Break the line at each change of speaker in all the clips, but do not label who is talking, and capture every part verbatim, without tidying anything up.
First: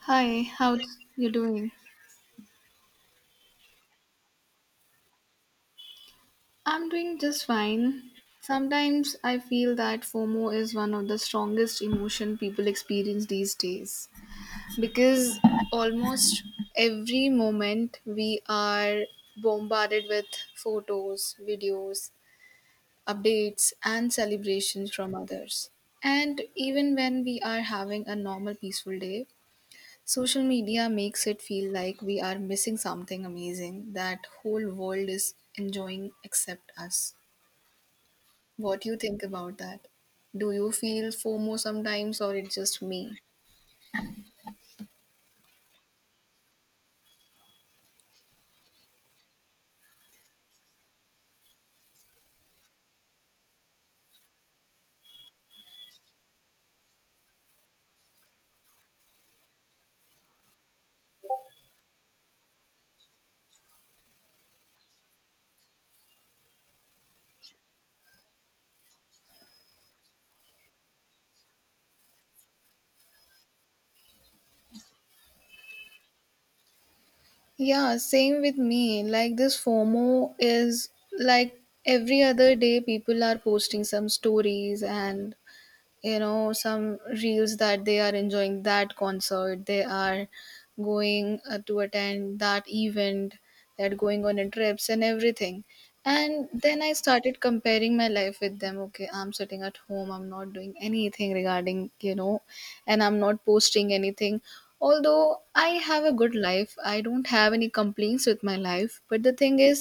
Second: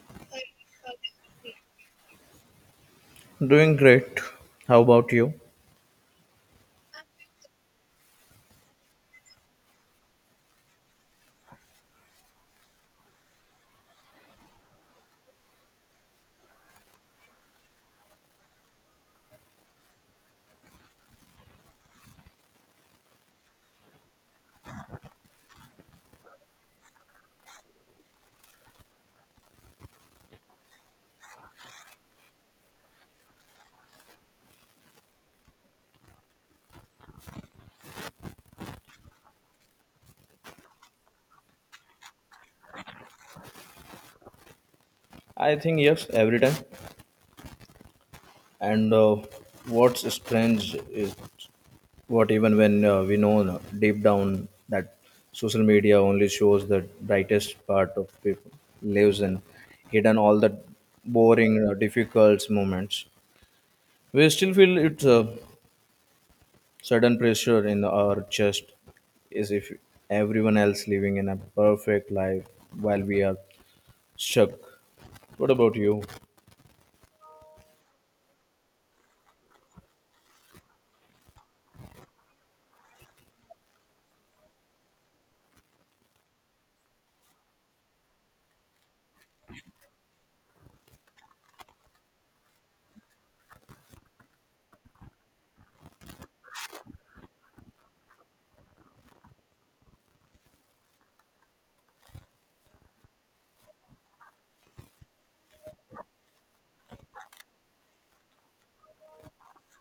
Hi, how's you doing?
Doing great. How about you?
I'm doing just fine. Sometimes I feel that FOMO is one of the strongest emotion people experience these days because almost every moment we are bombarded with photos, videos, updates and celebrations from others. And even when we are having a normal peaceful day, social media makes it feel like we are missing something amazing that whole world is enjoying except us. What do you think about that? Do you feel FOMO sometimes or it's just me?
I think yes, every time. And uh, what's strange is what even when uh, we know deep down that social media only shows the brightest part of people lives and hidden all the boring, uh, difficult moments. We still feel it's a sudden pressure in our chest is if everyone else living in a perfect life while we are stuck. What about you?
Yeah, same with me. Like this FOMO is like every other day people are posting some stories and, you know some reels that they are enjoying, that concert they are going uh, to attend, that event they're going on a trips and everything. And then I started comparing my life with them. Okay, I'm sitting at home, I'm not doing anything regarding, you know and I'm not posting anything. Although I have a good life, I don't have any complaints with my life, but the thing is,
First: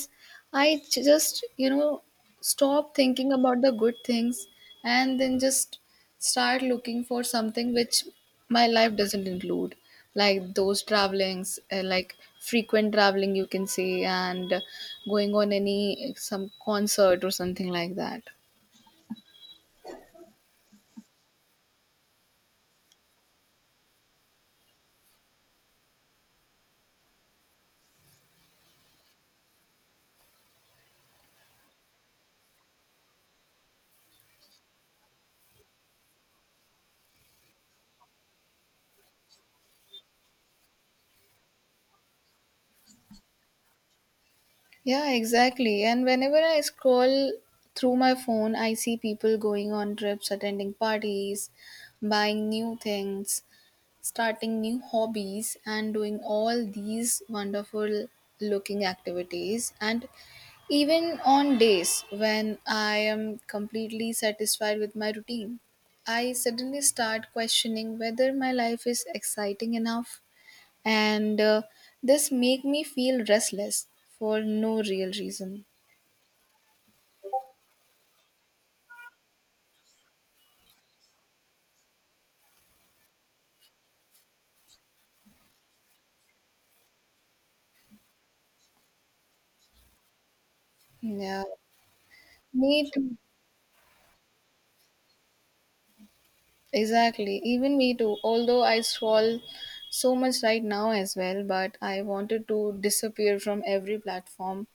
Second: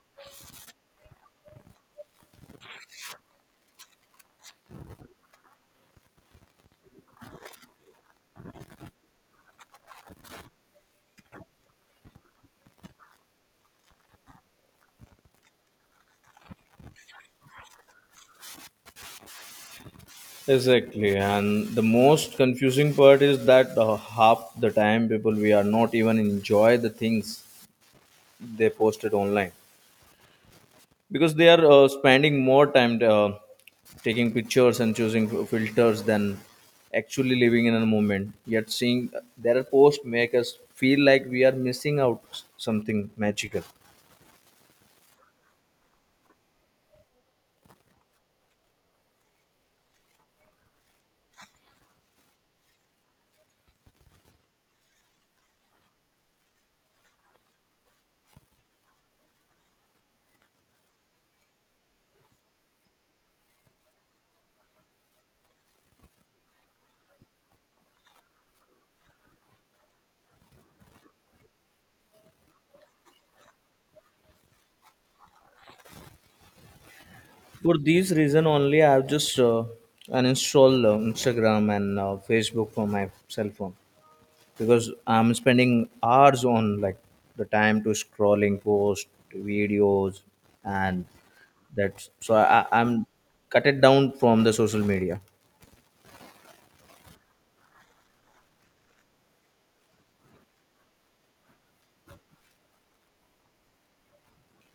I j- just you know stop thinking about the good things and then just start looking for something which my life doesn't include, like those travelings, uh, like frequent traveling you can say, and going on any some concert or something like that.
Exactly, and the most confusing part is that uh, half the time people we are not even enjoy the things they posted online because they are uh, spending more time uh, taking pictures and choosing f- filters than actually living in a moment. Yet seeing their post make us feel like we are missing out s- something magical.
Yeah, exactly. And whenever I scroll through my phone, I see people going on trips, attending parties, buying new things, starting new hobbies and doing all these wonderful looking activities. And even on days when I am completely satisfied with my routine, I suddenly start questioning whether my life is exciting enough, and uh, this make me feel restless for no real reason.
For these reason only, I have just uh, uninstalled uh, Instagram and uh, Facebook from my cell phone. Because I'm spending hours on like the time to scrolling post videos and
Yeah,
that's so I, I-
me
I'm
too.
cut it down from the social media.
Exactly. Even me too. Although I scroll so much right now as well, but I wanted to disappear from every platform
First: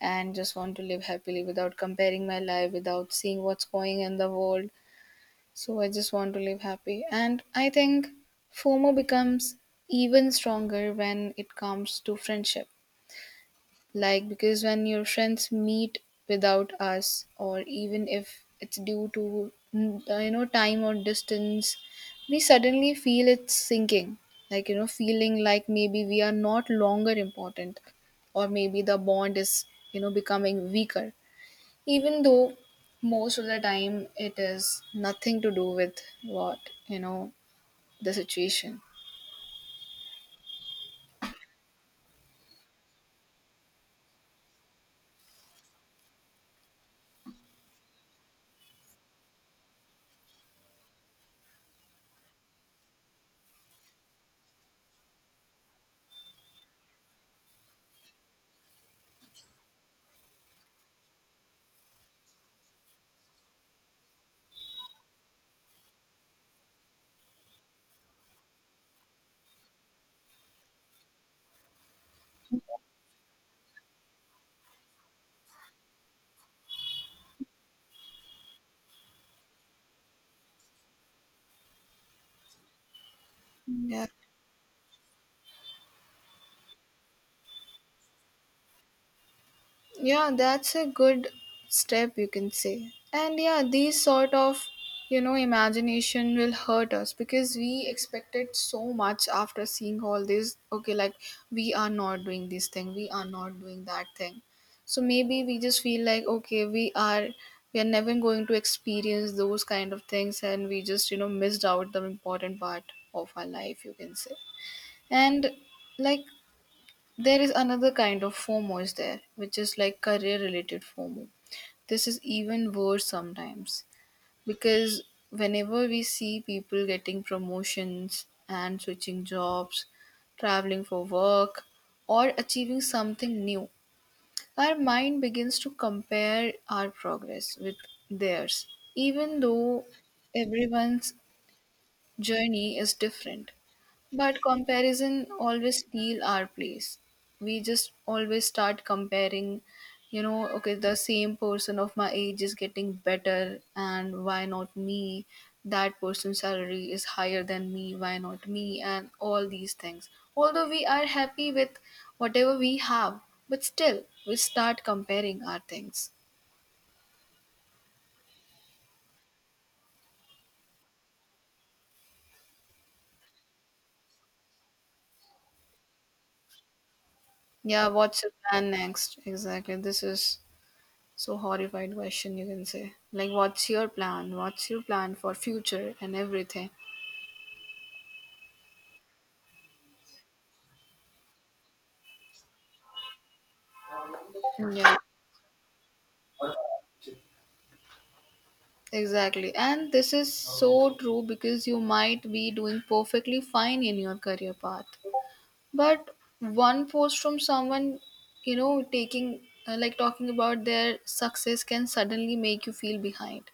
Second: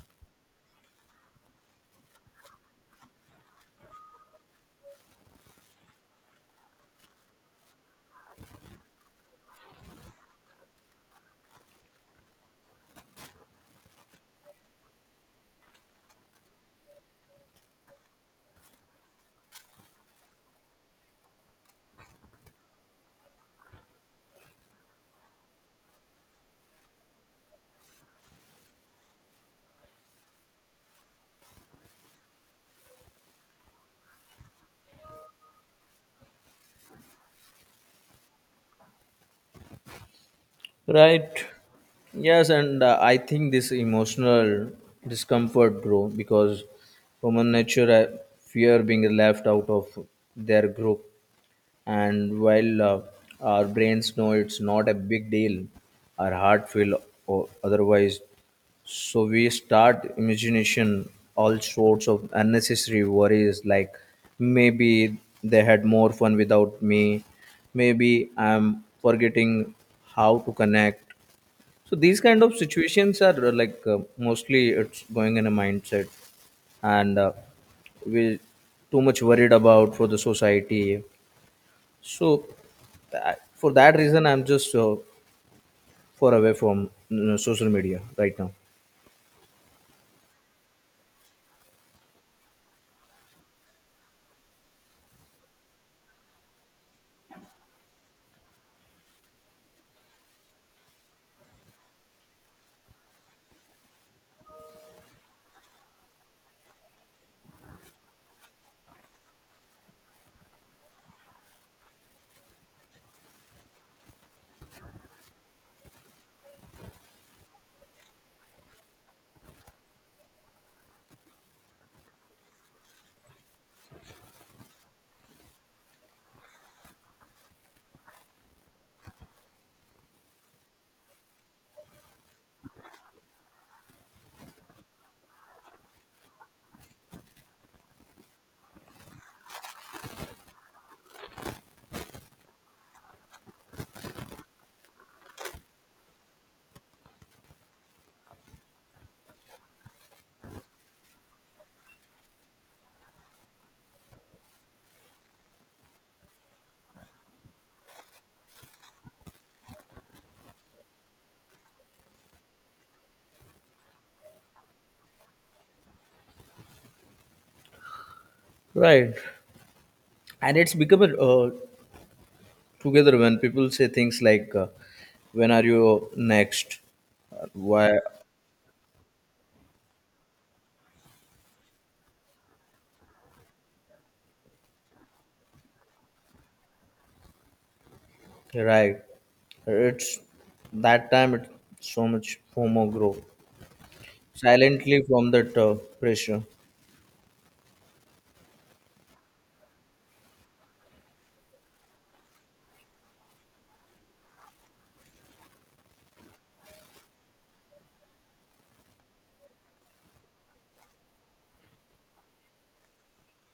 and just want to live happily without comparing my life, without seeing what's going in the world. So I just want to live happy. And I think FOMO becomes even stronger when it comes to friendship. Like, because when your friends meet without us, or even if it's due to, mm, uh, you know, time or distance, we suddenly feel it's sinking. Like, you know, feeling like maybe we are not longer important, or maybe the bond is, you know, becoming weaker. Even though most of the time it is nothing to do with what, you know, the situation.
Right. Yes, and uh, I think this emotional discomfort, bro, because human nature uh, fear being left out of their group and while uh, our brains know it's not a big deal our heart feel o- otherwise so we start imagination all sorts of unnecessary worries like maybe they had more fun without me maybe I'm forgetting how to connect. So these kind of situations are uh, like uh, mostly it's going in a mindset and uh, we too much worried about for the society. So, tha- for that
Yeah.
reason, I'm just uh, far away from you know, social media right now.
Yeah, that's a good step, you can say. And yeah, these sort of, you know, imagination will hurt us because we expected so much after seeing all this. Okay, like we are not doing this thing, we are not doing that thing. So maybe we just feel like, okay, we are we are never going to experience those kind of things, and we just, you know, missed out the important part of our life, you can say. And like there is another kind of FOMO is there, which is like career related FOMO. This is even worse sometimes because whenever we see people getting promotions and switching jobs, traveling for work, or achieving something new, our mind begins to compare our progress with theirs, even though everyone's journey is different. But comparison always steal our place. We just always start comparing, you know, okay, the same person of my age is getting better, and why not me? That person's salary is higher than me, why not me? And all these things. Although we are happy with whatever we have, but still, we start comparing our things.
Right. And it's become a, uh, together when people say things like, uh, when are you next? Uh,
Yeah,
Why?
what's your plan next? Exactly. This is so horrified question you can say, like what's your plan what's your plan for future and everything.
Right. It's that time, it's so much FOMO grow
Yeah,
silently from that uh, pressure.
exactly. And this is so true because you might be doing perfectly fine in your career path, but one post from someone, you know taking uh, like talking about their success, can suddenly make you feel behind.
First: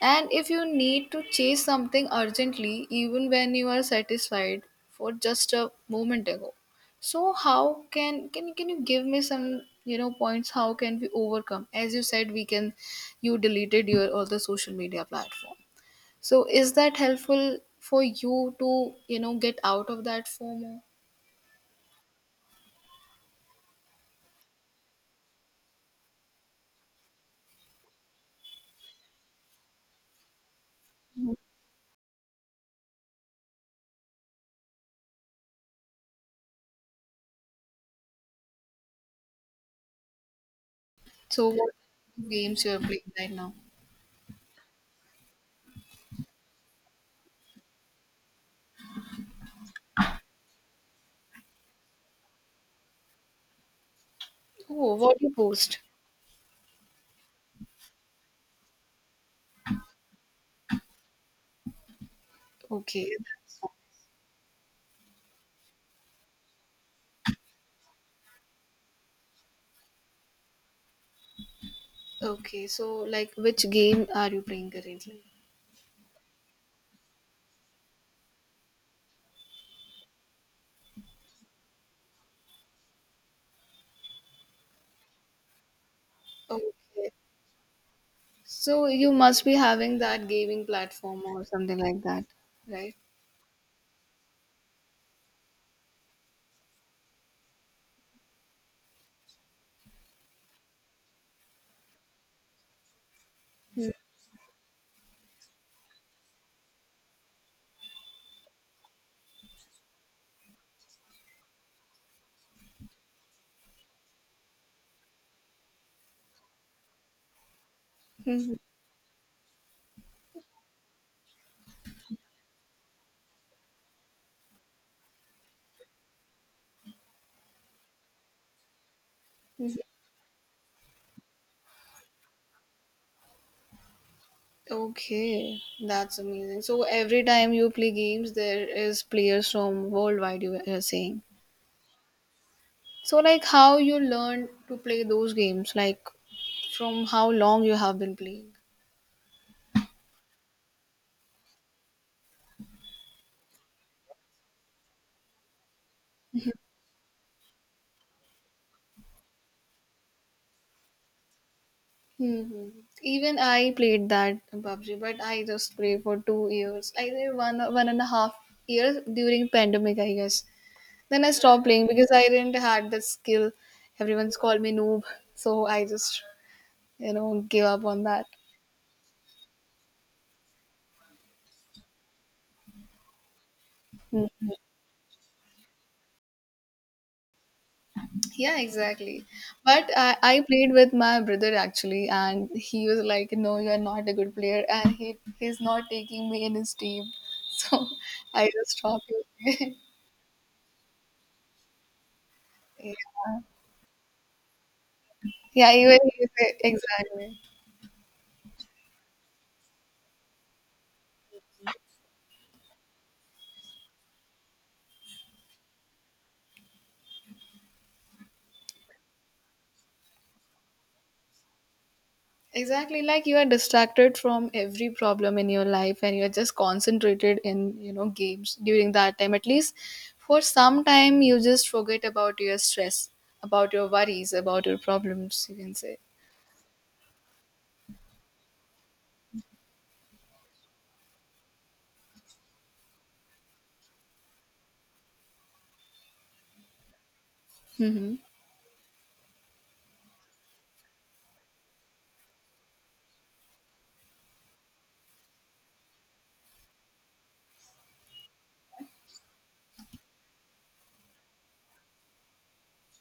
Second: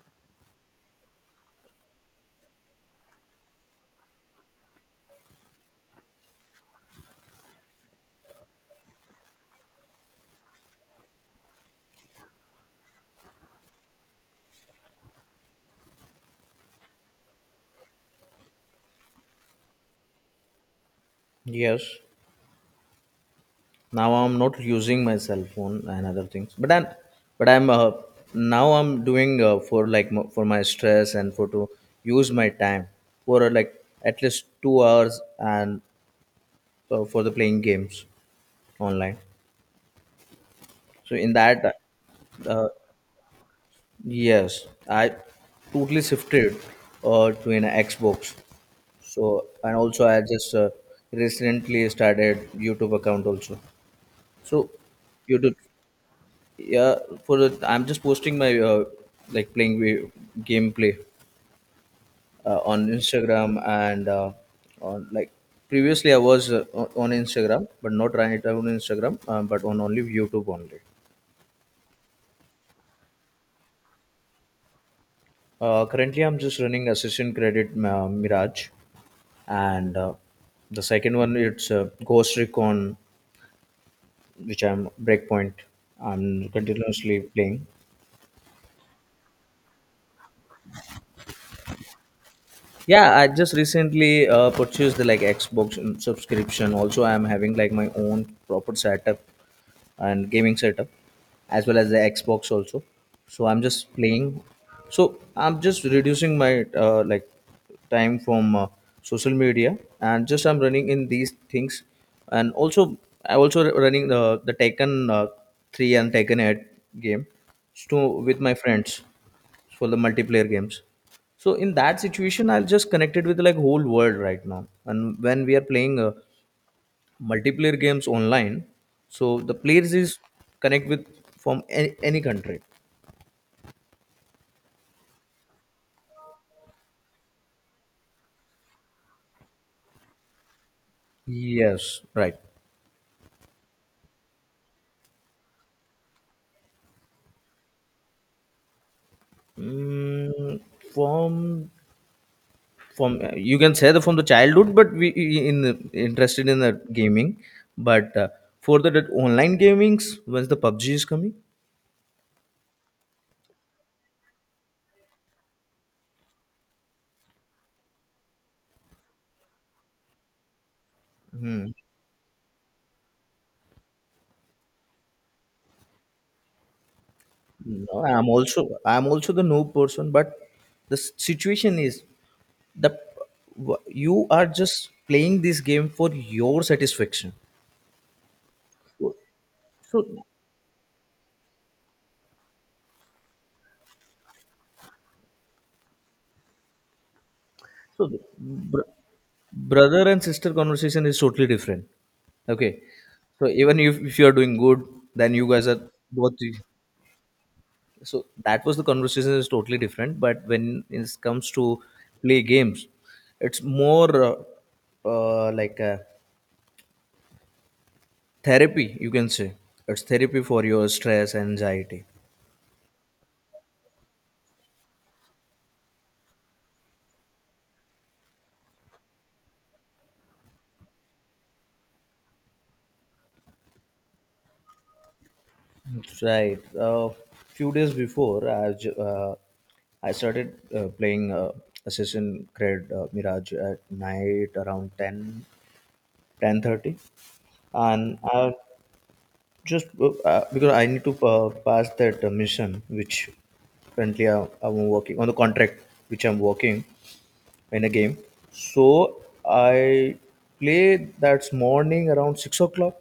And if you need to chase something urgently, even when you are satisfied for just a moment ago. So how can can can you give me some you know points? How can we overcome? As you said, we can. You deleted your all the social media platform. So is that helpful for you to you know get out of that FOMO?
Yes. Now I'm not using my cell phone and other things but i'm but I'm uh, now I'm doing uh, for like m- for my stress and for to use my time for uh, like at least two hours and uh, for the playing games online so in
So what
that
games
uh,
you are playing right now?
yes I totally shifted uh, to an Xbox, so and also I just uh, recently started YouTube account also, so
Oh, what you
YouTube
post?
yeah for the I'm just posting my uh, like playing wi- gameplay uh, on
Okay,
Instagram and uh, on like previously I was uh, o- on Instagram but not right on Instagram um, but on only YouTube only.
okay. So like, which game are you playing currently?
uh, currently I'm just running Assassin credit uh, Mirage and uh, the second one it's uh, Ghost Recon which I'm Breakpoint I'm
Okay.
continuously playing.
So you must be having that gaming platform or something like that, right?
Yeah I just recently uh, purchased the like Xbox subscription also I am having like my own proper setup and gaming setup as well as the Xbox also, so I'm
Mhm.
just playing. So I'm just reducing my uh, like time from uh, social media and just I'm running in these things and also I also r- running the, the Tekken uh, three and Tekken eight game to with
Mhm.
my friends for the multiplayer games. So in that situation I'll just connected with like whole world right now and when we are playing uh, multiplayer games online so the
Mhm.
players is connect with from any, any country.
Okay, that's amazing. So every time you play games, there is players from worldwide, you are saying.
Yes right.
So like how you learn to play those games, like from how long you have been playing.
mm, from from uh, you can say that from the childhood but we i- in the- interested in the gaming but uh, for the that online gamings once the PUBG is coming.
Hmm. Even I played that PUBG, but I just played for two years. I think one one and a half years during pandemic, I guess. Then I stopped playing because I didn't had the skill. Everyone's called me noob, so I just you know gave up on
No,
that.
I'm also I'm also the noob person but the s- situation is the w- you are
Mm.
just playing this game for your satisfaction
Yeah,
so
exactly. But
so.
I, I played with my brother actually, and he was like, "No, you are not a good player," and he he's not taking me in his team. So
So, the
I just
br-
stopped him.
brother and sister conversation is totally different. Okay.
Yeah,
So, even if, if you are doing good, then you guys
yeah,
are
even he
both.
said- exactly.
So, that was the conversation is totally different. But when it comes to play games, it's more uh, uh, like a therapy, you can say. It's therapy for your stress, anxiety.
Exactly, like you are distracted from every problem in your life, and you're just concentrated in, you know, games during that time. At least for some time, you just forget about your stress, about your worries, about your problems, you can say.
Right. A few days before, I, ju- uh, I started uh, playing uh, Assassin's Creed uh, Mirage at night around ten ten thirty,
Mm-hmm.
and I just, uh, uh, because I need to uh, pass that uh, mission, which currently I, I'm working on the contract, which I'm working in a game. So I play that morning around six o'clock.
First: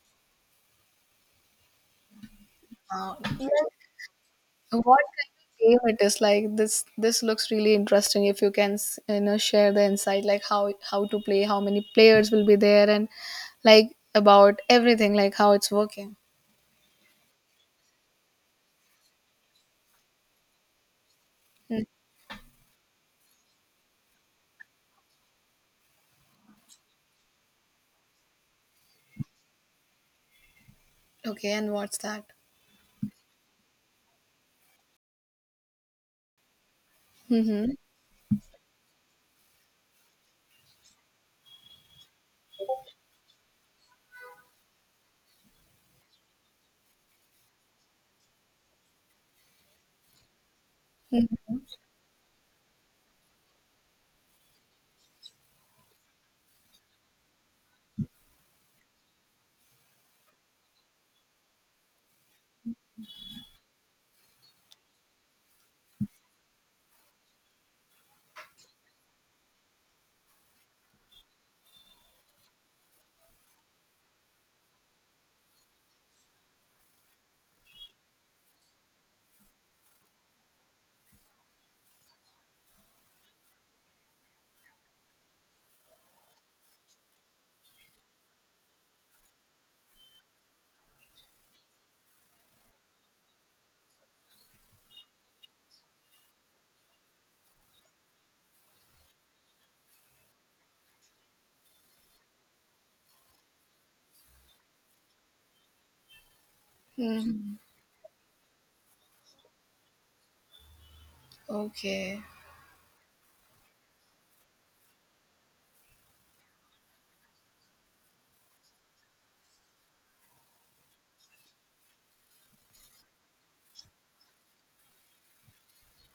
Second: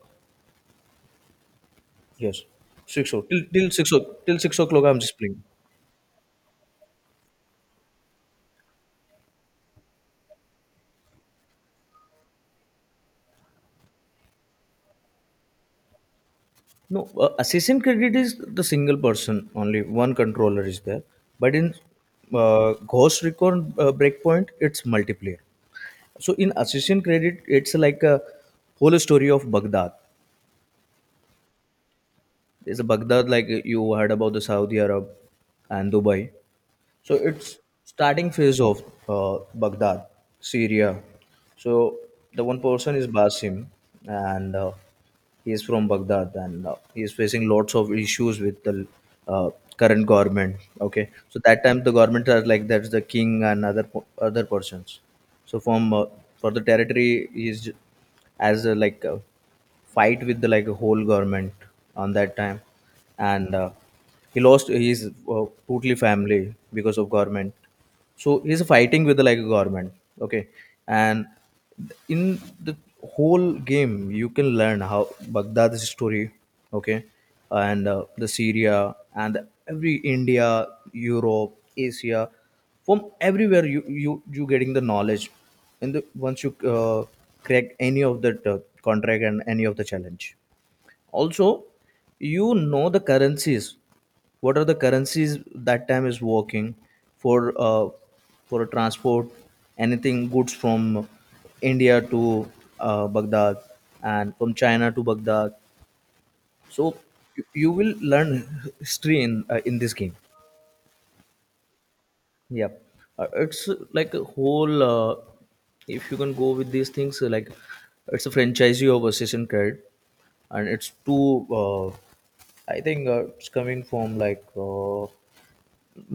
Yes, six
Uh,
o'clock. Till,
even
till six o'clock. Till six o'clock,
what
I'm just
kind
playing.
of game it is, like this this looks really interesting. If you can s- you know share the insight, like how how to play, how many players will be there, and like about everything, like how it's working.
No, uh, assistant credit is the single person, only one controller is there. But in
Mm.
uh, Ghost Recon uh, Breakpoint, it's multiplayer. So in assistant credit, it's like a whole story of Baghdad.
Okay, and what's that?
It's a Baghdad like you heard about the Saudi Arab and Dubai. So it's
Mm-hmm.
starting phase of uh, Baghdad, Syria. So the one person is Basim, and uh, he is from Baghdad, and uh, he is facing lots of issues with the uh, current government. Okay, so
Mm-hmm.
that time the government are like that's the king and other po- other persons. So from uh, for the territory he is j- as a, like a fight with the like a whole government on that time, and. Uh, he lost his uh, totally family because of government so he's fighting with like a government okay and in the whole game you can learn how Baghdad's story okay and uh, the Syria and every India, Europe, Asia from everywhere you you you getting the knowledge and the, once you uh, crack any of that uh, contract and any of the challenge also, you know the currencies. What are the currencies that time is working for uh, for a transport, anything goods from India to uh, Baghdad and from China to Baghdad. So you,
Mhm.
you will learn history in uh, in this game.
Okay.
Yep. Uh, it's uh, like a whole, uh, if you can go with these things, uh, like it's a franchisee of Assassin's Creed, and it's two, uh, I think uh, it's coming from like uh,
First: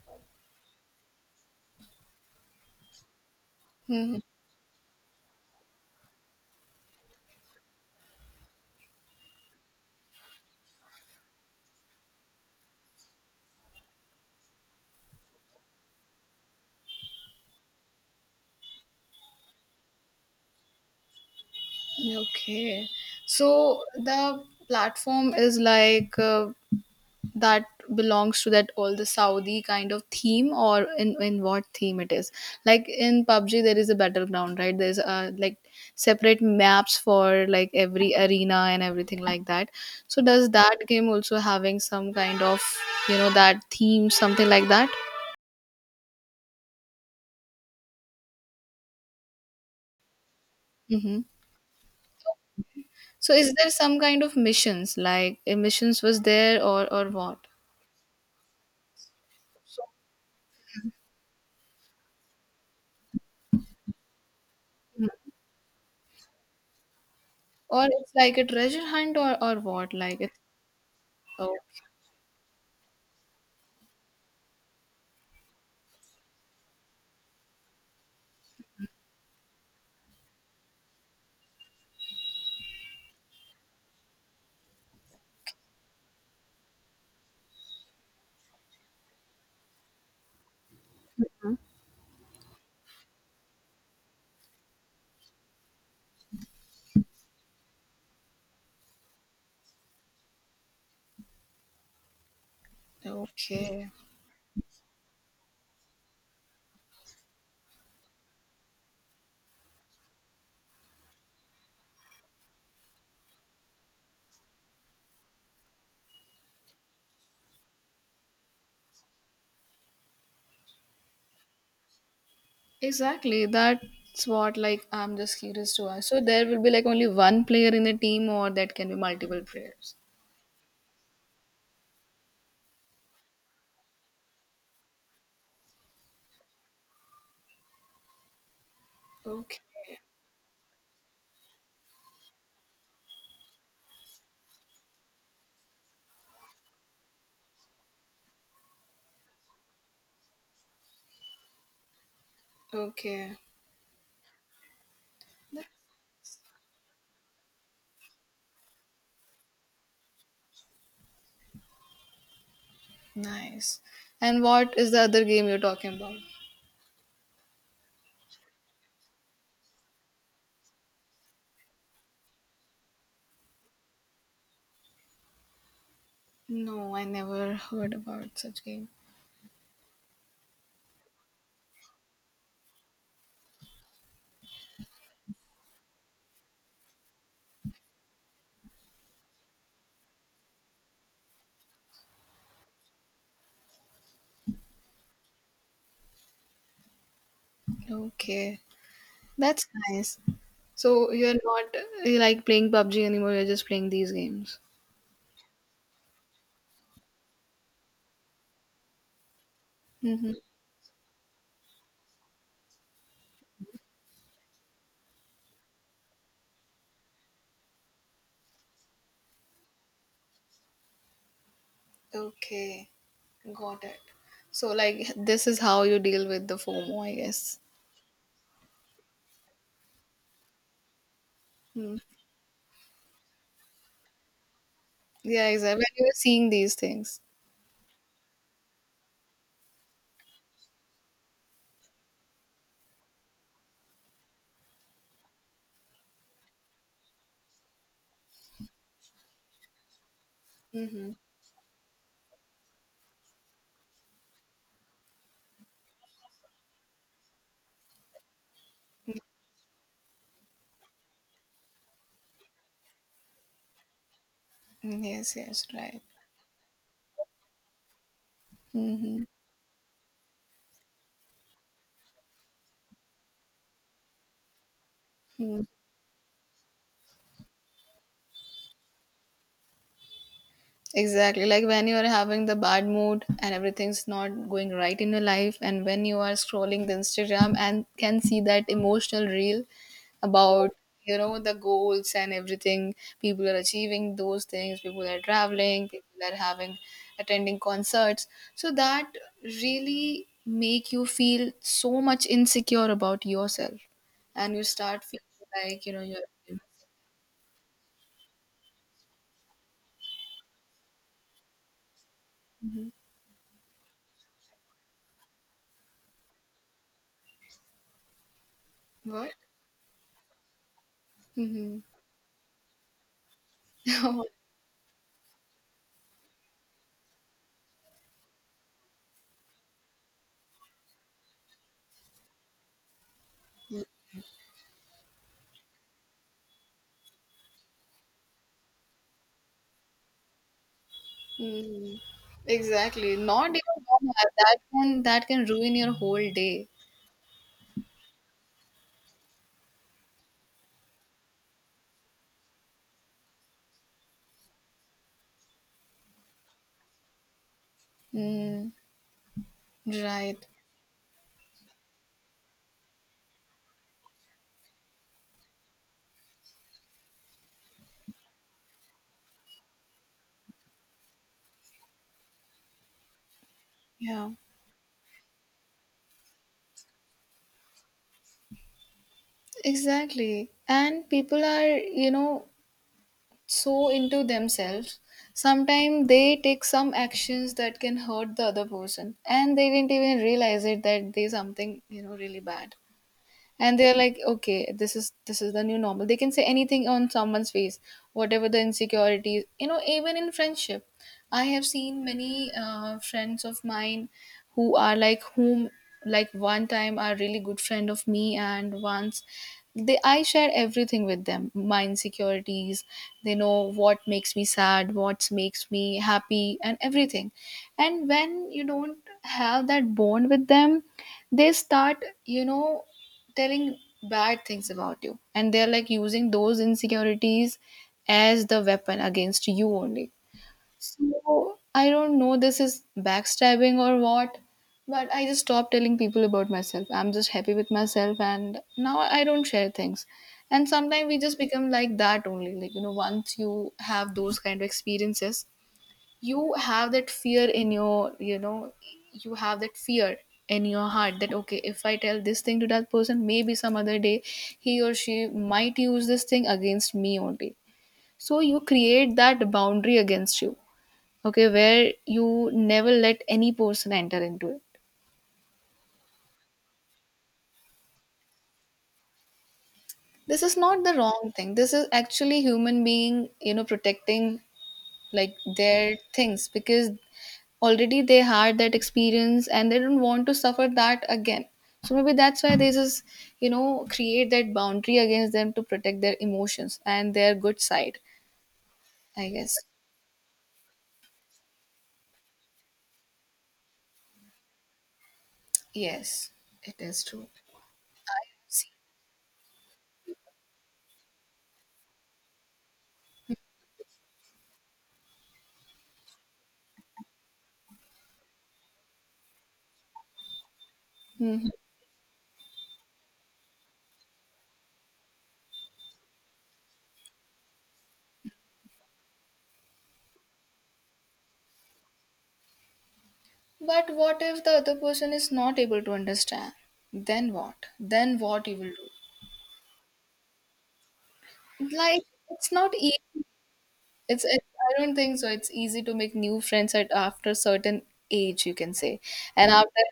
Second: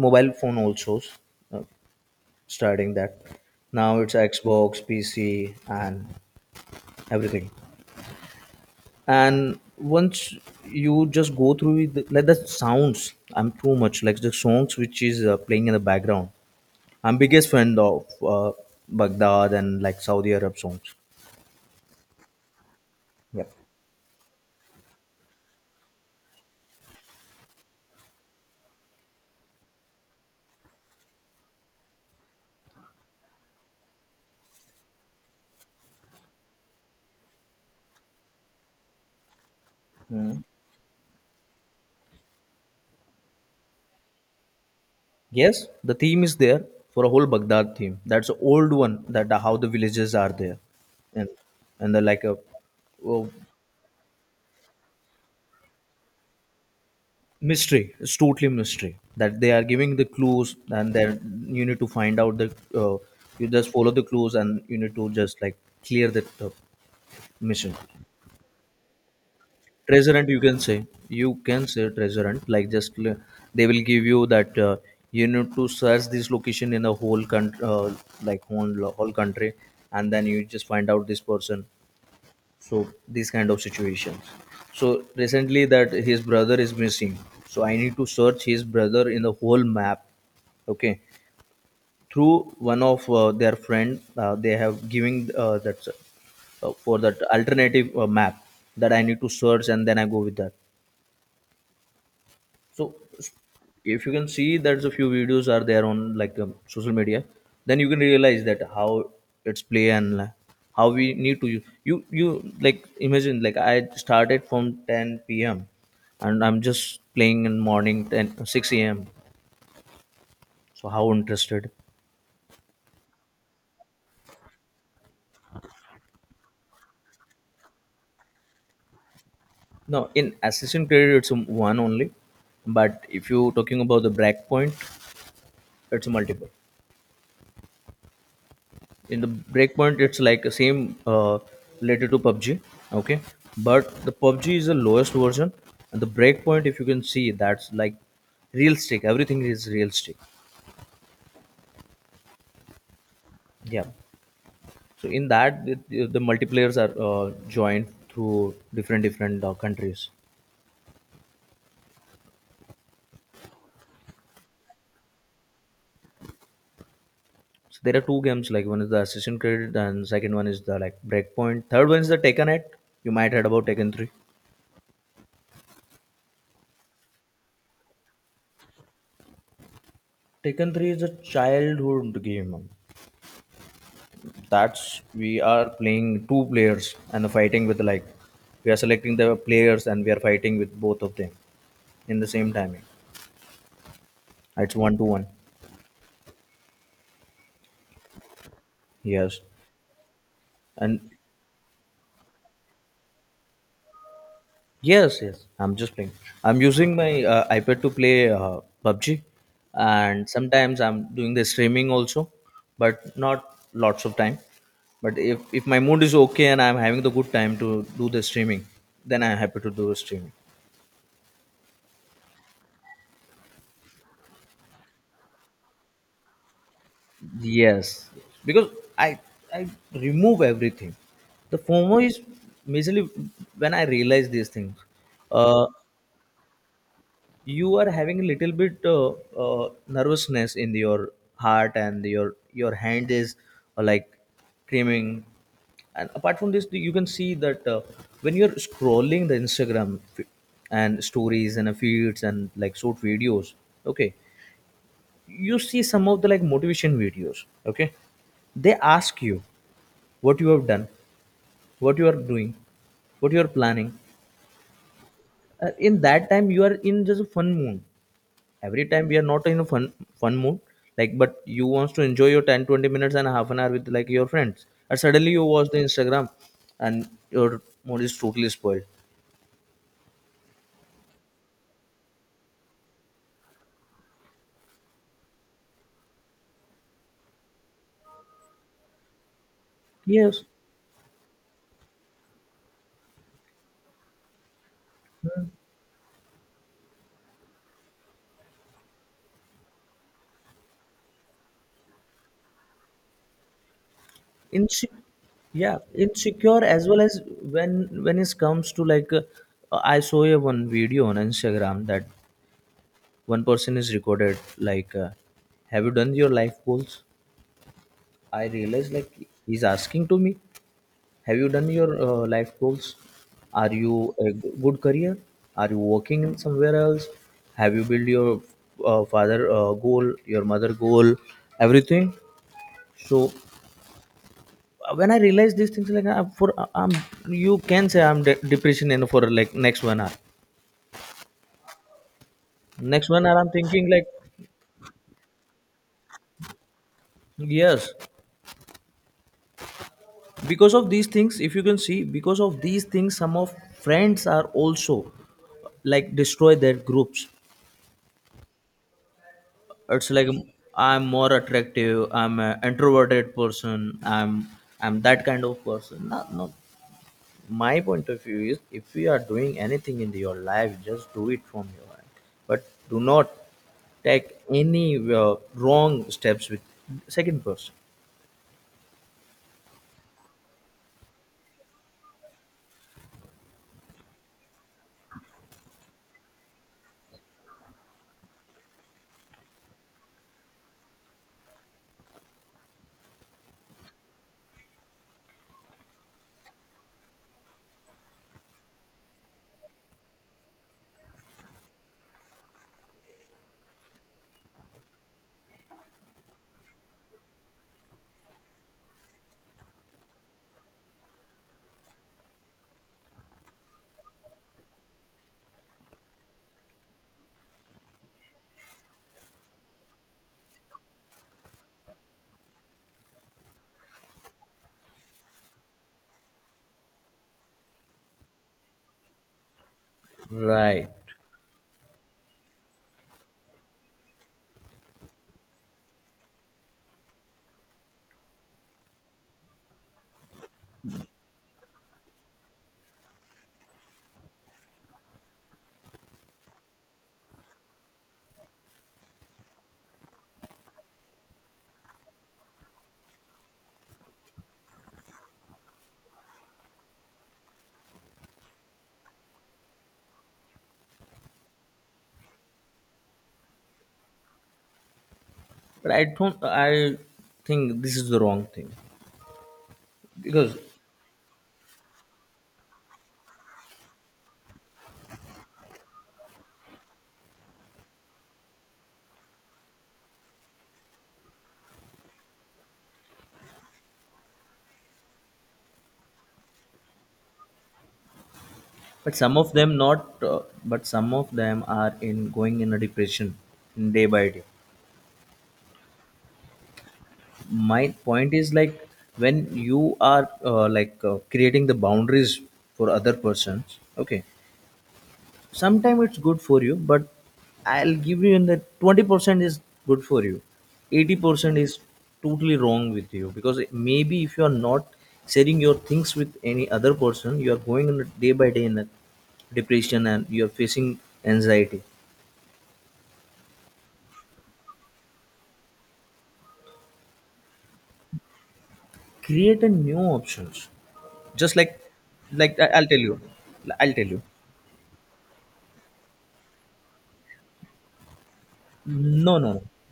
mobile phone also, uh, starting that. Now it's
Mhm.
Xbox, P C, and everything. And once you just go through it, like the sounds, I'm too much, like the songs which is uh, playing in the background. I'm biggest fan of uh, Baghdad and like Saudi Arab songs.
Okay.
Yep.
So the platform is like uh, that belongs to that all the Saudi kind of theme, or in, in what theme it is. Like in PUBG there is a battleground, right? There's uh, like separate maps for like every arena and everything like that. So does that game also having some kind of, you know, that theme something like that?
Yes, the theme is there for a whole Baghdad theme. That's an old one that how the villages are there,
Mm-hmm.
and and the like a well,
So is there some kind of missions, like a missions was there, or or what?
mystery. It's totally mystery that they are giving the clues, and then you need to find out the uh, you just follow the clues, and you need to just like clear that uh, mission.
Or it's like a treasure hunt, or, or what?
Treasure
Like
hunt
it's.
you can say you
Oh,
can say treasure hunt like just l- they will give you that uh, you need to search this location in the whole country uh, like whole whole country and then you just find out this person so these kind of situations. So recently that his brother is missing so I need to search his brother in the whole map okay through one of uh, their friend uh, they have giving uh, that uh, for that alternative uh, map that I need to search and then I go with that so.
okay.
If you can see that a few videos are there on like um, social media then you can realize that how it's play and uh, how we need to u- you you like imagine like I started from ten p m p.m and I'm just playing in morning ten six a m so how interested.
Exactly. That's what, like I'm just curious to ask. So there will be like only one player in the team or that can be multiple players.
Now in assassin creed it's a one only but if you talking about the breakpoint it's a multiple. In the
Okay.
breakpoint it's like the same uh, related to PUBG okay but the PUBG is the lowest version and the breakpoint if you can see that's like real stick everything is real stick.
Okay.
Yeah so in that the, the multiplayers are uh, joined through different different uh, countries.
Nice. And what is the other game you're talking about?
So there are two games like one is the assassin creed and second one is the like breakpoint third one is the Tekken eight you might heard about Tekken three.
No, I never heard about such game.
Tekken three is a childhood game that's we are playing two players and fighting with like we are selecting the players and we are fighting with both of them in the same timing it's one to one.
Okay.
Yes.
That's nice.
And
So you're not uh, like playing PUBG anymore, you're just playing these games.
yes yes I'm just playing I'm using my uh, iPad to play uh, PUBG and
Mm-hmm.
sometimes I'm doing the streaming also but not lots of time but if, if my mood is okay and I'm having the good time to do the streaming then I'm happy to do the streaming.
Okay. Got it. So, like, this is how you deal with the FOMO, I guess.
Yes, because I I remove everything. The
Hmm.
FOMO is majorly when I realize these things.
Yeah,
Uh,
exactly. When you're seeing these things.
you are having a little bit uh, uh, nervousness in your heart and your your hand is uh, like creaming. And apart from this, you can see that uh, when you're scrolling the Instagram f- and
Mm-hmm.
stories and uh, feeds and like short videos, okay, you see some of the like motivation videos, okay, they ask you what you have done, what you are doing, what you are planning.
Yes, yes,
Uh, in
right.
that time you are in just a fun mood. Every time we
Mm-hmm.
are not in a fun fun mood, like, but you wants to enjoy your ten twenty minutes and half an hour with like your friends, and suddenly you
Hmm.
watch the instagram and your mood is totally spoiled.
Exactly. Like when you are having the bad mood and everything's not going right in your life, and when you are scrolling the Instagram and can see that emotional reel
Yes.
about, you know the goals and everything, people are achieving those things, people are traveling, people are having, attending concerts, so that really make you feel so much insecure about yourself, and you
Inse-
start feeling
yeah,
like, you know you're
insecure as well as when when it comes to like uh, I saw a one video on instagram that one person is recorded like uh, have you done your life goals? I realize like
what?
he's asking to me, have you done
Mm-hmm.
your uh, life goals, are you a g- good career, are you working in somewhere else, have you built your uh, father uh, goal, your mother goal, everything? So uh, when I realize these things, like, I'm for I- i'm you can say i'm de- depression in for like next one hour.
Mm,
Next
exactly.
one hour I'm
Not even
thinking like,
one hour. That can that can ruin your whole day.
yes, because of these things, if you can see, because of these things some of friends are also like destroy their groups.
Mm,
It's like
right.
I'm more attractive, I'm an introverted person, I'm i'm that kind of person. Not, not my point of view is, if you are doing anything in your life just do it from your end, but do not take
Yeah.
any uh, wrong steps with second person.
Exactly. And people are, you know, so into themselves. Sometimes they take some actions that can hurt the other person, and they didn't even realize it that they something, you know, really bad. And they're like, okay, this is this is the new normal. They can say anything on someone's face, whatever the insecurities, you know, even in friendship. I have seen many uh, friends of mine who are like, whom, like, one time are really good friend of me, and once they, I share everything with them, my insecurities. They know what makes me sad, what makes me happy, and everything. And when you don't have that bond with them, they start, you know, telling bad things about you, and they're like using those insecurities as the weapon against you only.
Right.
So I don't know, this is backstabbing or what, but I just stopped telling people about myself. I'm just happy with myself, and now I don't share things. And sometimes we just become like that only, like, you know, once you have those kind of experiences, you have that fear in your you know you have that fear in your heart that, okay, if I tell this thing to that person, maybe some other day he or she might use this thing against me only. So you create that boundary against you, okay, where you never let any person enter into it.
But I don't I think this is the wrong thing.
This is
Because
not the wrong thing. This is actually human being, you know, protecting, like, their things because already they had that experience and they don't want to suffer that again. So maybe that's why they just, you know, create that boundary against them to protect their emotions and their good side,
but
I
some of
guess.
them not uh, but some of them are in going in a depression day by day.
Yes, it is true.
My
I
point is like, when you are uh, like uh, creating the boundaries for other persons, okay, sometime it's good for you, but I'll give you in the twenty percent is good for you,
hmm
eighty percent is totally wrong with you, because maybe if you are not sharing your things with any other person you are going in a day by day in a depression and you are facing anxiety.
But what if the other person is not able to understand? Then what? Then what you will do?
Create a new options, just like
Like, it's
like I-
not
I'll tell you,
easy.
I'll tell you.
It's, it's I don't think so it's easy to make new friends at after certain age, you can say.
No
And
no no.
after,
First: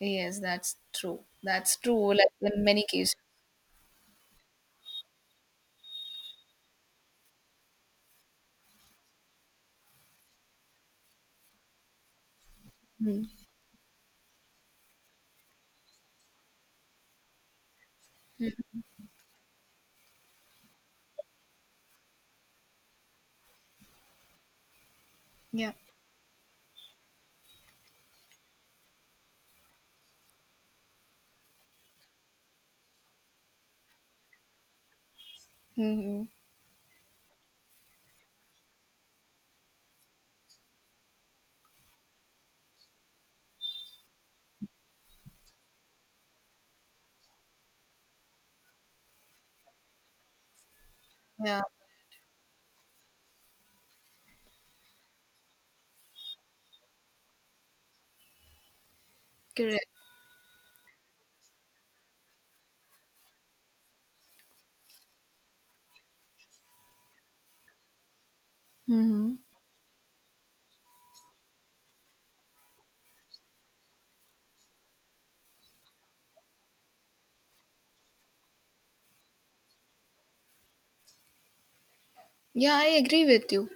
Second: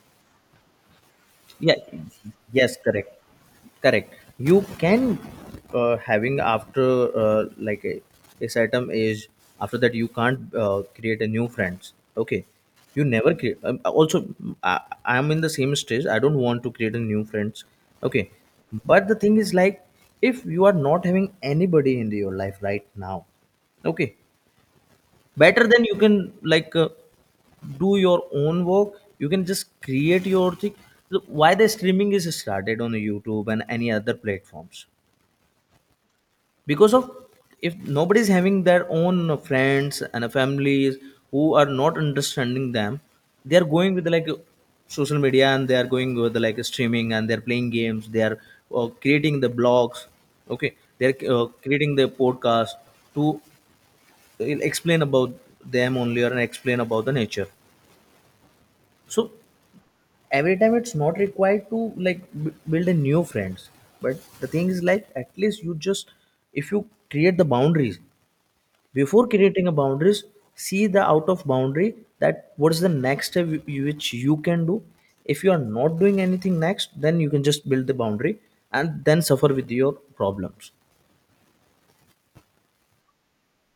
yes, that's true. That's
Yeah.
true. Like in
Yes,
many
correct.
cases.
Correct, you can uh, having after uh, like a, a certain age, after that you can't uh, create a new friends, okay? You
Hmm.
never create um, also mm, I, I'm in the same stage, I don't want to create a new friends, okay? But the thing is like, if you are not having anybody in your life right now, okay, better
Yeah.
than you can like uh, do your own work, you can just create your thing. Look, why the streaming is started on youtube and any other platforms?
Hmm.
Because of, if nobody's having their own friends and families who are not understanding them, they are going with like social media and they are going with like streaming and they're playing games, they are uh, creating the blogs, okay, they're uh,
Yeah,
creating the podcast to he'll explain about them only or and explain about the nature. So
correct.
every time it's not required to like b- build a new friends, but the thing is like at least you just, if you create the boundaries, before
Hmm.
creating a boundaries see the out of boundary that what is the next step whi- which you can do. If you are not doing anything next, then you can just build the boundary and then suffer with your problems.
Yeah, I agree with you.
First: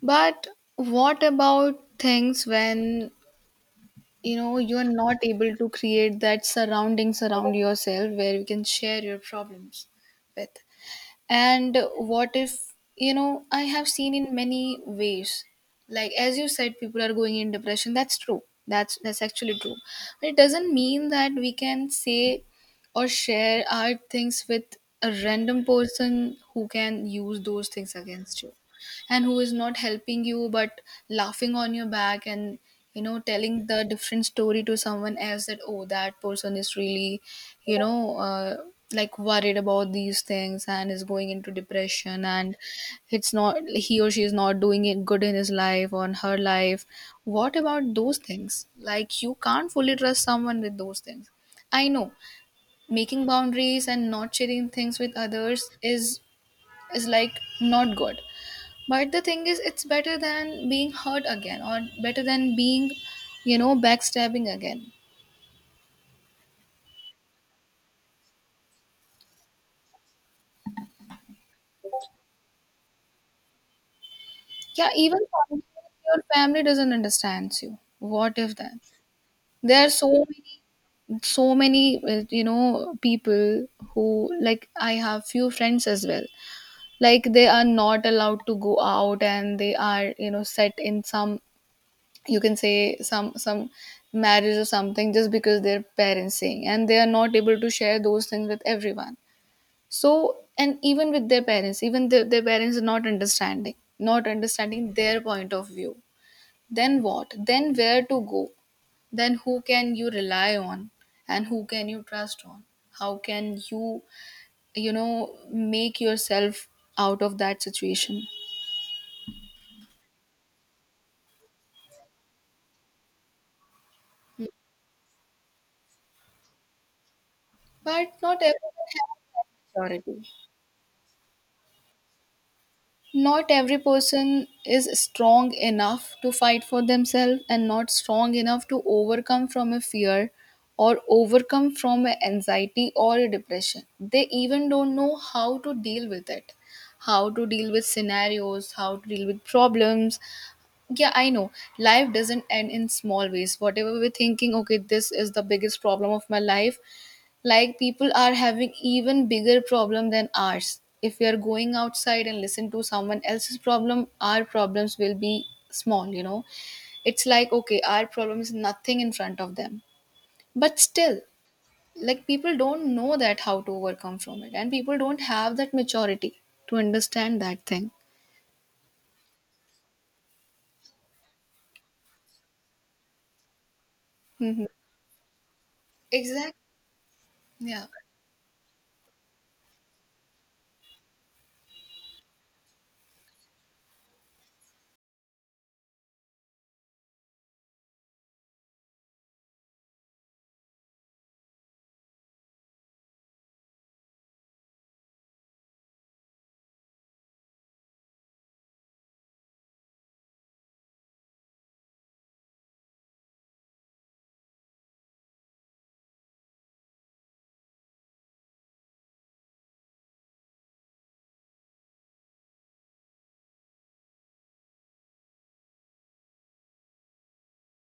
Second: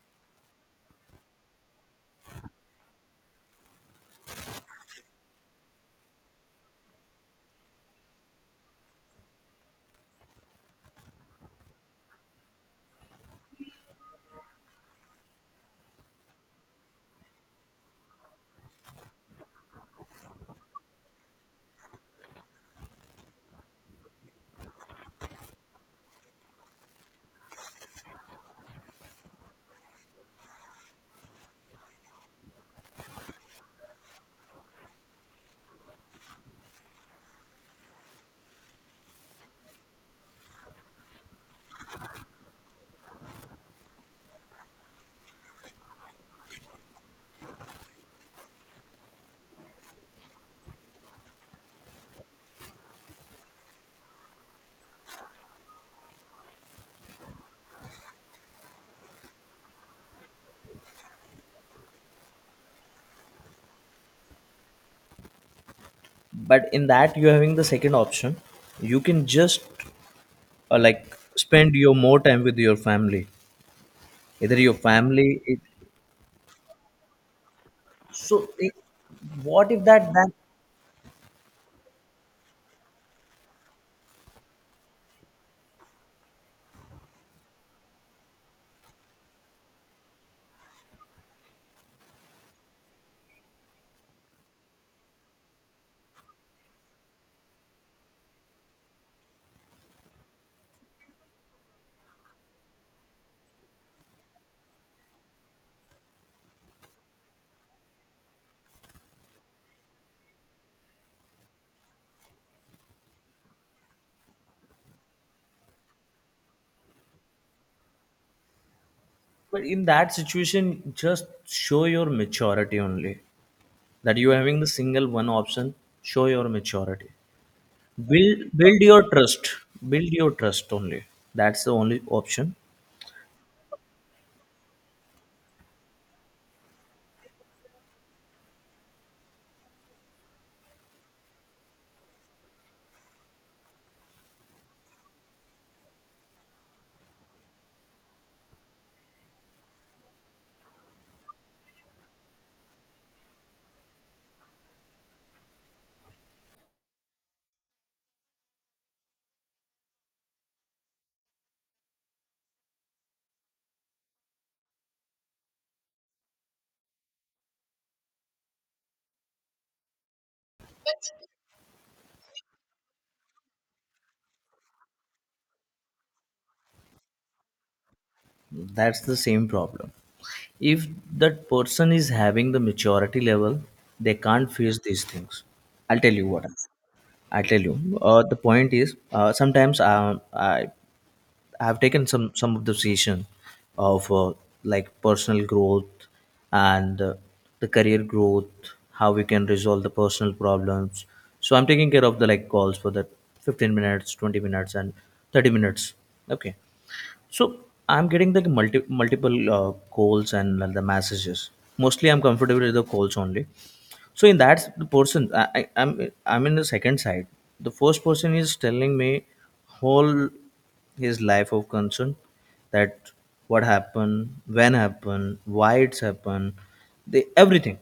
But what about things when, you know, you are not able to create that surroundings around yourself where you can share your problems with? And what if, you know, I have seen in many ways, like, as you said, people are going in depression. That's true. That's that's actually true. But it doesn't mean that we can say or share our things with a random person who can use those things against you and who is not helping you but laughing on your back and, you know, telling the different story to someone else that, oh, that person is really, you know, uh, like, worried about these things and is going into depression. And it's not, he or she is not doing it good in his life or in her life. What about those things? Like, you can't fully trust someone with those things. I know, making boundaries and not sharing things with others is is like not good. But the thing is, it's better than being hurt again or better than being, you know, backstabbing again.
But in that you're having the second option, you can just uh, like spend your more time with your family, either your
Yeah, even
family it,
sometimes your family doesn't understand you. What
so
if
it,
that?
what if
There are so
that that?
many, so many, uh, you know, people who, like, I have few friends as well. Like, they are not allowed to go out and they are, you know, set in some, you can say, some, some marriage or something just because their parents saying and they are not able to share those things with everyone. So, and even with their parents, even their, their parents are not understanding, not understanding their point of view. Then what? Then where to go? Then who can you rely on and who can you trust on? How can you, you know, make yourself out of that situation?
But in that situation just show your maturity only, that you are having the single one option. Show your maturity.
But
build
not
build
everyone
your
has
trust,
that
build
maturity.
your trust only, that's the only option.
Not every person is strong enough to fight for themselves and not strong enough to overcome from a fear or overcome from a anxiety or a depression. They even don't know how to deal with it, how to deal with scenarios, how to deal with problems, yeah, I know. Life doesn't end in small ways. Whatever we're thinking, okay, this is the biggest problem of my life. Like, people are having even bigger problem than ours. If we are going outside and listen to someone else's problem, our problems will be small, you know. It's like, okay, our problem is nothing in front of them. But still, like, people don't know that how to overcome from it and people don't have that maturity to understand that thing.
That's the same problem. If that person is having the maturity level, they can't
Hmm.
face these things. I'll tell you what,
Exactly.
I tell
Yeah.
you, uh, the point is uh, sometimes uh, I I have taken some some of the decision of uh, like personal growth, and uh, the career growth, how we can resolve the personal problems. So I'm taking care of the like calls for the fifteen minutes, twenty minutes, and thirty minutes. Okay, so I'm getting the multi multiple uh, calls and the messages. Mostly, I'm comfortable with the calls only, so in that the person I, I I'm I'm in the second side. The first person is telling me whole his life of concern, that what happened, when happened, why it's happened, the everything.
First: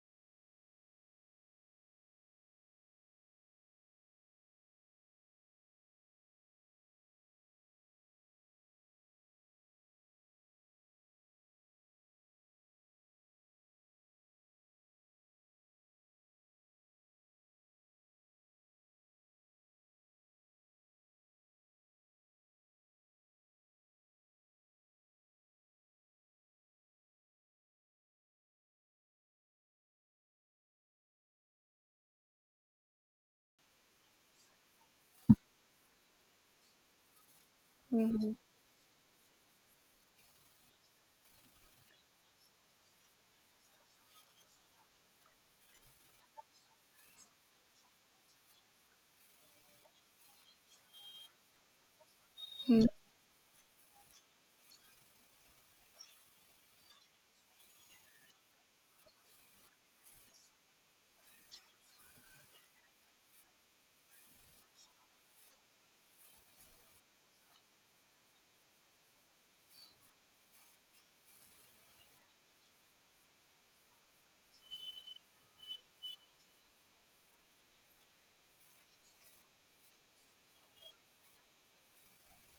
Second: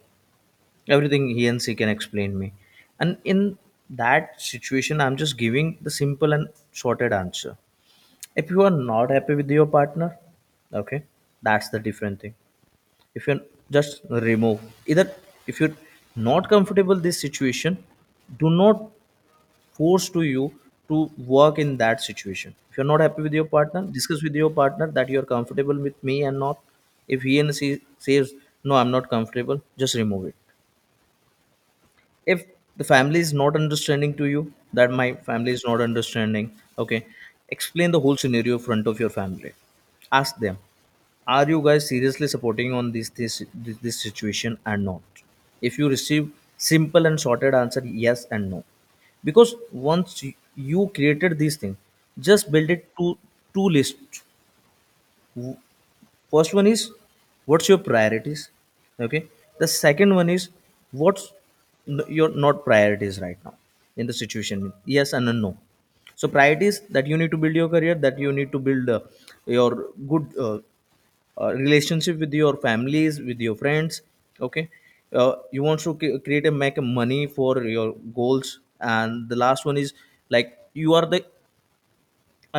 Everything he and she can explain me. And in that situation I'm just giving the simple and sorted answer. If you are not happy with your partner, okay, that's the different thing. If you just remove, either if you're not comfortable this situation, do not force to you to work in that situation. If you're not happy with your partner, discuss with your partner that you're comfortable with me and not. If he and she says no I'm not comfortable, just remove it. If the family is not understanding to you, that my family is not understanding, okay, explain the whole
Hmm.
scenario in front of your family, ask them, are you guys seriously supporting on this this this, this situation and not? If you receive simple and sorted answer yes and no, because once you you created these things, just build it to two lists. First one is, what's your priorities? Okay. The second one is, what's n- your not priorities right now in the situation. Yes and a no. So priorities that you need to build your career, that you need to build uh, your good uh, uh, relationship with your families, with your friends. Okay. Uh, you want to c- create and make money for your goals. And the last one is, like, you are the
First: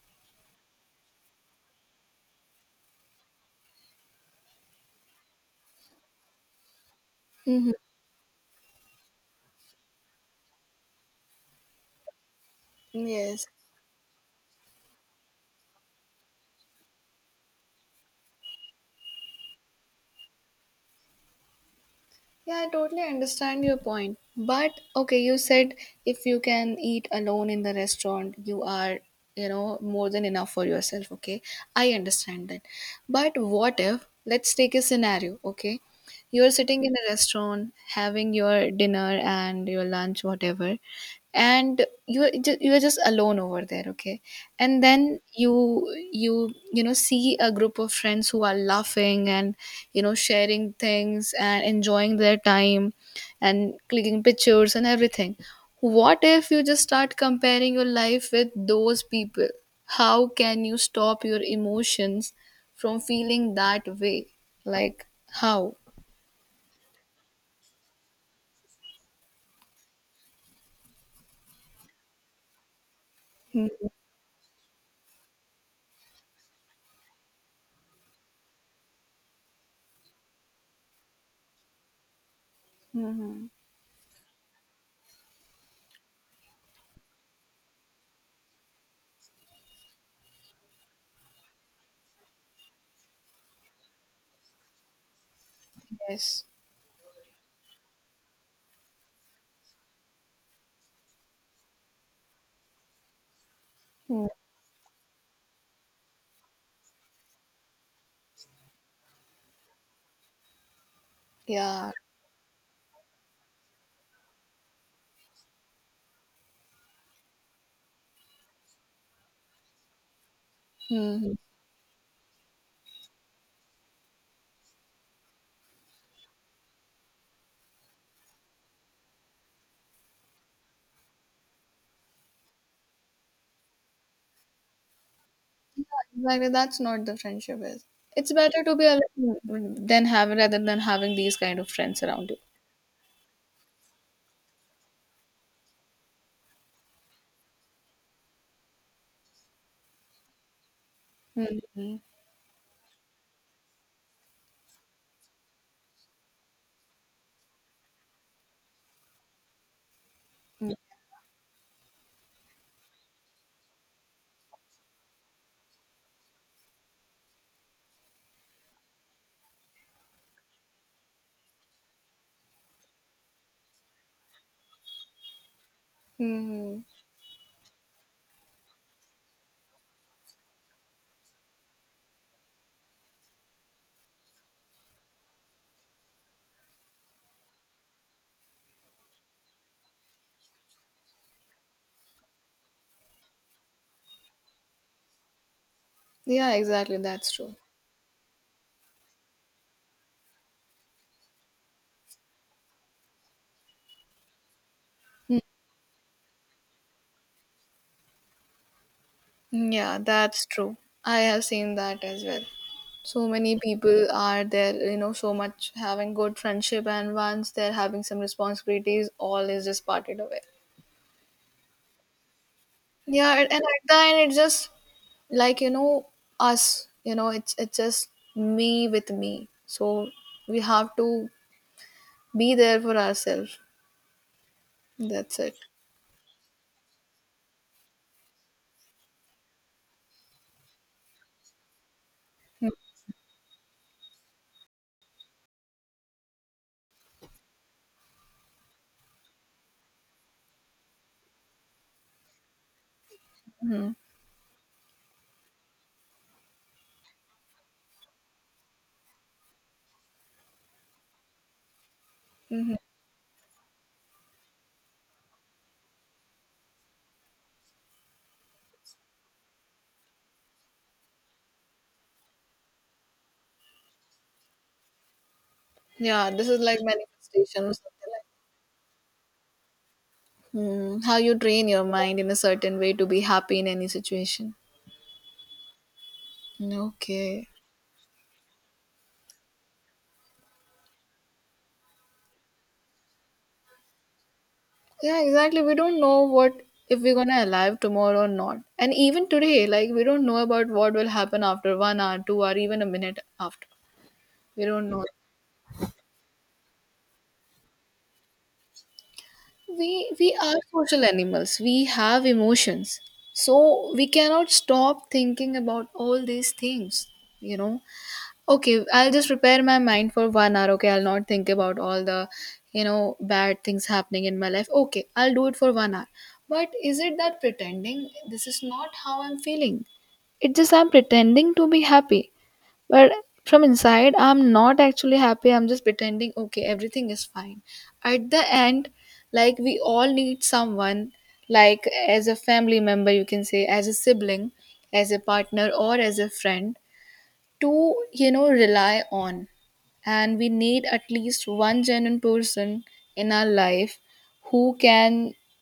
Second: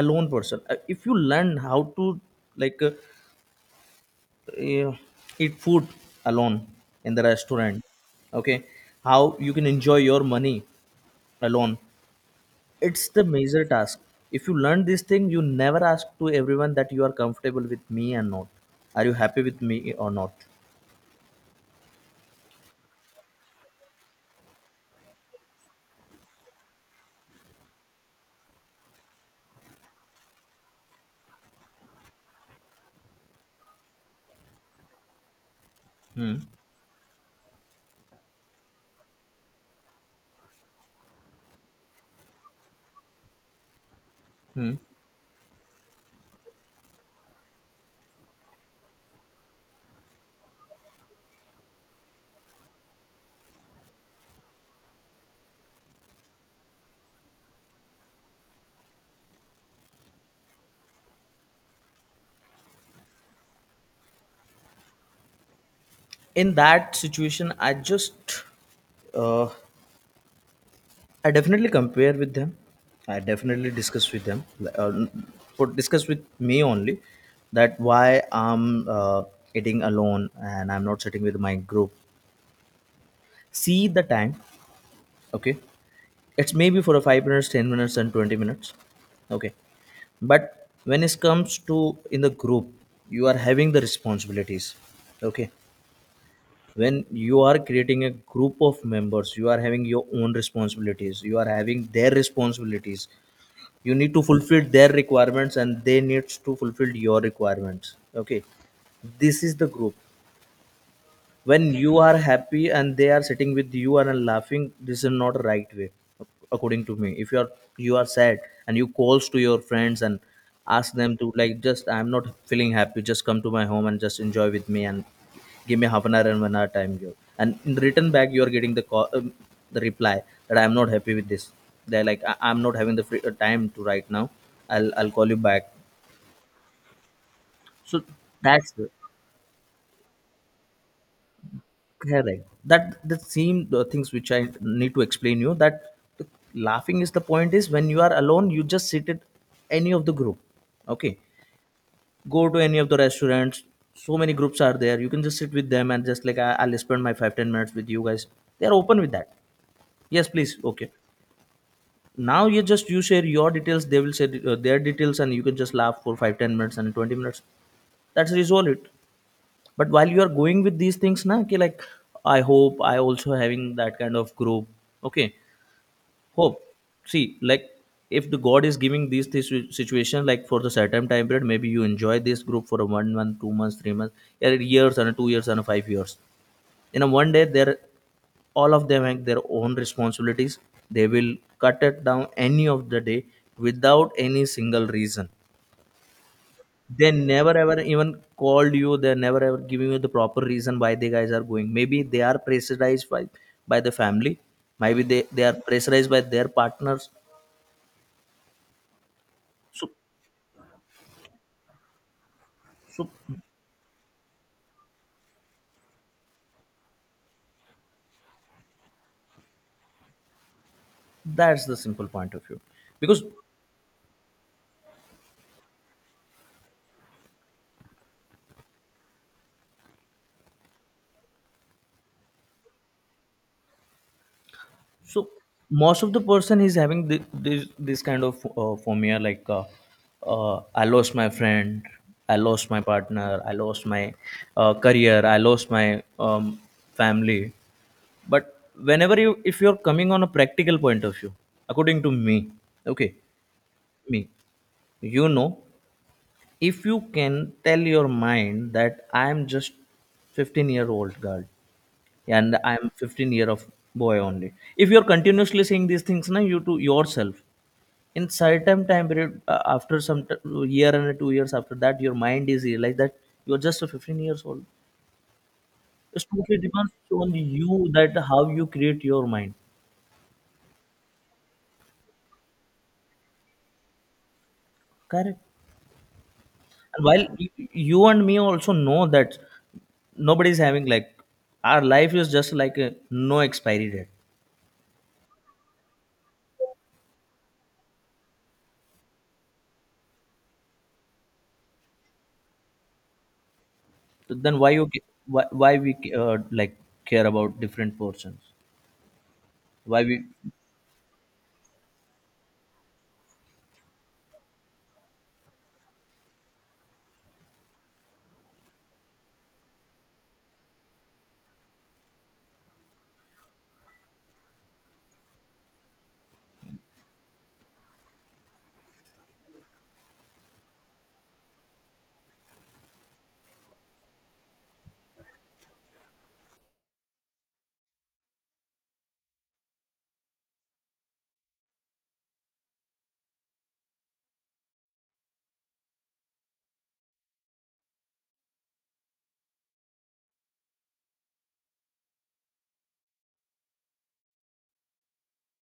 alone person. Uh, If you learn how to like uh, uh, eat food alone in the
Hmm.
restaurant, okay, how you can enjoy your money alone, it's the
Yes.
major task. If you learn this thing you never ask to everyone that you are comfortable with me and not, are you happy with me or not?
Yeah, I totally understand your point. But okay, you said, if you can eat alone in the restaurant, you are, you know, more than enough for yourself. Okay. I understand that. But what if, let's take a scenario. Okay.
Hmm,
You're sitting in a restaurant having your dinner and your lunch, whatever, and you are ju- you are just alone over there, okay.
hmm.
And then you you you know see a group of friends who are laughing and, you know, sharing things and enjoying their time and clicking pictures and everything. What if you just start comparing your life with those people? How can you stop your emotions from feeling that way, like, how?
In that situation I just uh, I definitely compare with them. I definitely
Mhm.
discuss with them. Uh, put discuss with me only, that why I'm uh, eating alone and I'm not sitting with my group.
Mm-hmm.
See the time. Okay, it's maybe for a five minutes, ten minutes, and twenty minutes. Okay, but when it comes to in the group, you are having the responsibilities. Okay,
Yes.
when you are creating a group of members, you are having your own responsibilities. You are having their responsibilities, you need to
Mm.
fulfill their requirements and they needs to fulfill your requirements, okay? This is the group. When
Yeah.
you are happy and they are sitting with you and are laughing, this is not right way according to me. If you are, you are sad and you calls to your friends and ask them to
Mhm.
like, just I'm not feeling happy, just come to my home and just enjoy with me and give me half an hour and one hour time here, and in return back you are getting the call, um, the reply that I'm not happy with this. They're like I- I'm not having the free, uh, time to right now, i'll I'll call you back.
Exactly, that's not the friendship is.
So
It's better
that's
to be
it.
alone than have, rather than having these kind of friends around you.
Correct. That the same the things which I need to explain you, that the laughing is the point is, when you are alone, you just sit at any of the group. Okay,
Mm-hmm.
go to any of the restaurants. So many groups are there. You can just sit with them and just like I, I'll spend my five ten minutes with you guys. They are open with that. Yes, please. Okay. Now you just you share your details. They will share uh, their details, and you can just laugh for five ten minutes and twenty minutes. That's resolve it, but while you are going with these things na, okay, like, I hope I also having that kind of group, okay? Hope,
Mm-hmm.
see, like, if the god is giving these this situation, like, for the certain time period, maybe you enjoy this group for a one month, two months, three months, yeah, years and two years and five years. In a one day they're, all of them have their own responsibilities, they will cut it down any of the day without any single reason.
Yeah, exactly.
They
That's
never
true.
ever even called you. They never ever giving you the proper reason why the guys are going. Maybe they are pressurized by by the family. Maybe they,
Mm.
they are pressurized by their partners. So
Yeah, that's true. I have seen that as well.
so
So many people are there, you know, so much having good friendship, and once they're having some responsibilities, all is just parted away.
that's the simple point of view. Because
Yeah, and, and at the end, it's just, like, you know, us. You know, it's it's just me with me. So we have to be there for ourselves.
so
That's it.
most of the person is having thi- this this kind of uh, phobia like uh, uh, I lost my friend, I lost my partner, I lost my uh, career, I lost my um, family, but whenever you, if you're coming on a practical point of view, according to me, okay,
Mhm.
me, you know, if you can tell your mind that I am just fifteen year old girl and
Mhm.
I am fifteen year of boy only, if you're continuously saying these things now you to yourself, in certain time period uh, after some t- year and two years, after that your mind is realized that you're just a fifteen years old. It
Yeah, this
totally
is like
depends on
manifestation or
you
something
that
like,
how you create your mind.
Mm, how you train your mind in a certain way to be happy in any situation.
Correct. And while
Okay.
y- you and me also know that nobody's having like, our life is just like a no expiry date.
Yeah, exactly. We don't know what, if we're gonna alive tomorrow or not. And even today, like, we don't know about what will happen after one hour, two hour, even a minute after.
So then
We
why you
don't know.
ca- why, why we uh, like care about different portions, why
We
we?
we are social animals. We have emotions. So we cannot stop thinking about all these things, you know. Okay, I'll just prepare my mind for one hour. Okay, I'll not think about all the, you know, bad things happening in my life. Okay, I'll do it for one hour. But is it that pretending this is not how I'm feeling? It's just I'm pretending to be happy. But from inside, I'm not actually happy. I'm just pretending, okay, everything is fine. At the end, like, we all need someone, like, as a family member, you can say, as a sibling, as a partner, or as a friend to, you know, rely on. And we need at least one genuine person in our life who can,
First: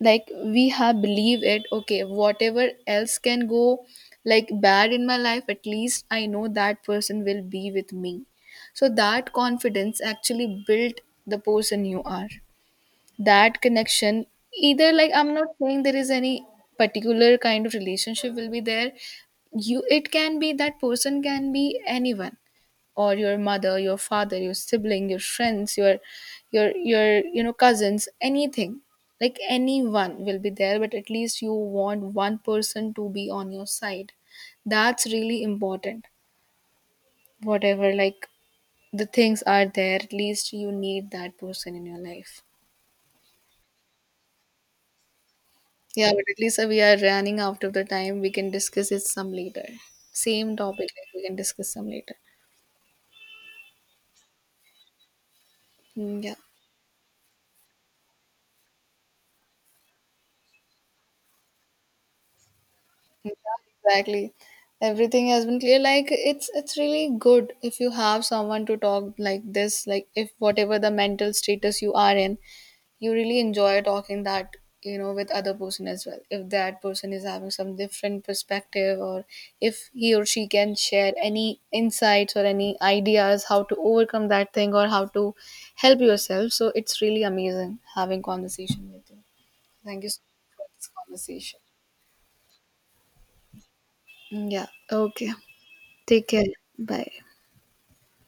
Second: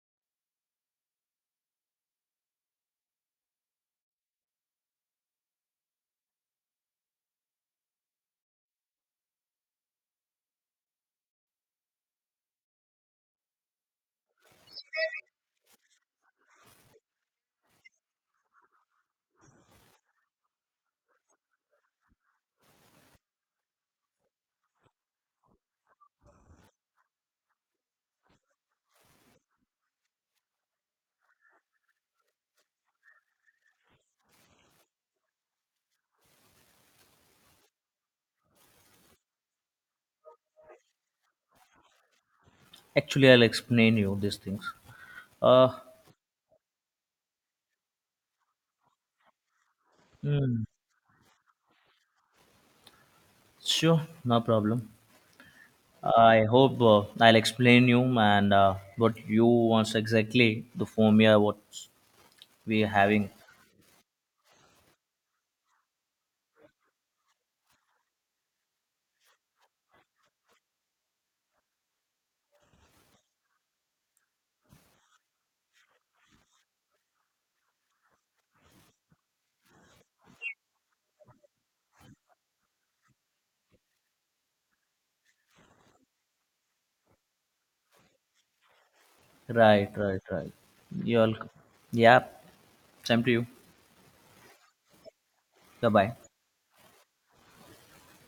like, we have believe it, okay, whatever else can go, like, bad in my life, at least I know that person will be with me. So that confidence actually built the person you are, that connection. Either, like, I'm not saying there is any particular kind of relationship will be there. You, it can be, that person can be anyone, or your mother, your father, your sibling, your friends, your your your you know cousins, anything. Like, anyone will be there, but at least you want one person to be on your side. That's really important. Whatever, like, the things are there, at least you need that person in your life.
Actually I'll explain you these things, uh.
Yeah, but at least, uh, we are running out of the time. We can discuss it some later, same
Hmm,
topic, like, we can discuss some later.
sure, no problem.
Mm,
Uh,
yeah.
I hope uh, I'll explain you and uh, what you wants exactly the formula what we're having.
Yeah, exactly. Everything has been clear. Like, it's it's really good if you have someone to talk like this. Like, if whatever the mental status you are in, you really enjoy talking that, you know, with other person as well. If that person is having some different perspective, or if he or she can share any insights or any ideas how to overcome that thing or how to help yourself. So it's really amazing having conversation with you.
Right
Thank you so
right right,
much for this
you all.
conversation.
Yeah, same to you.
Mm, yeah. Okay.
Bye bye.
Take care. Bye.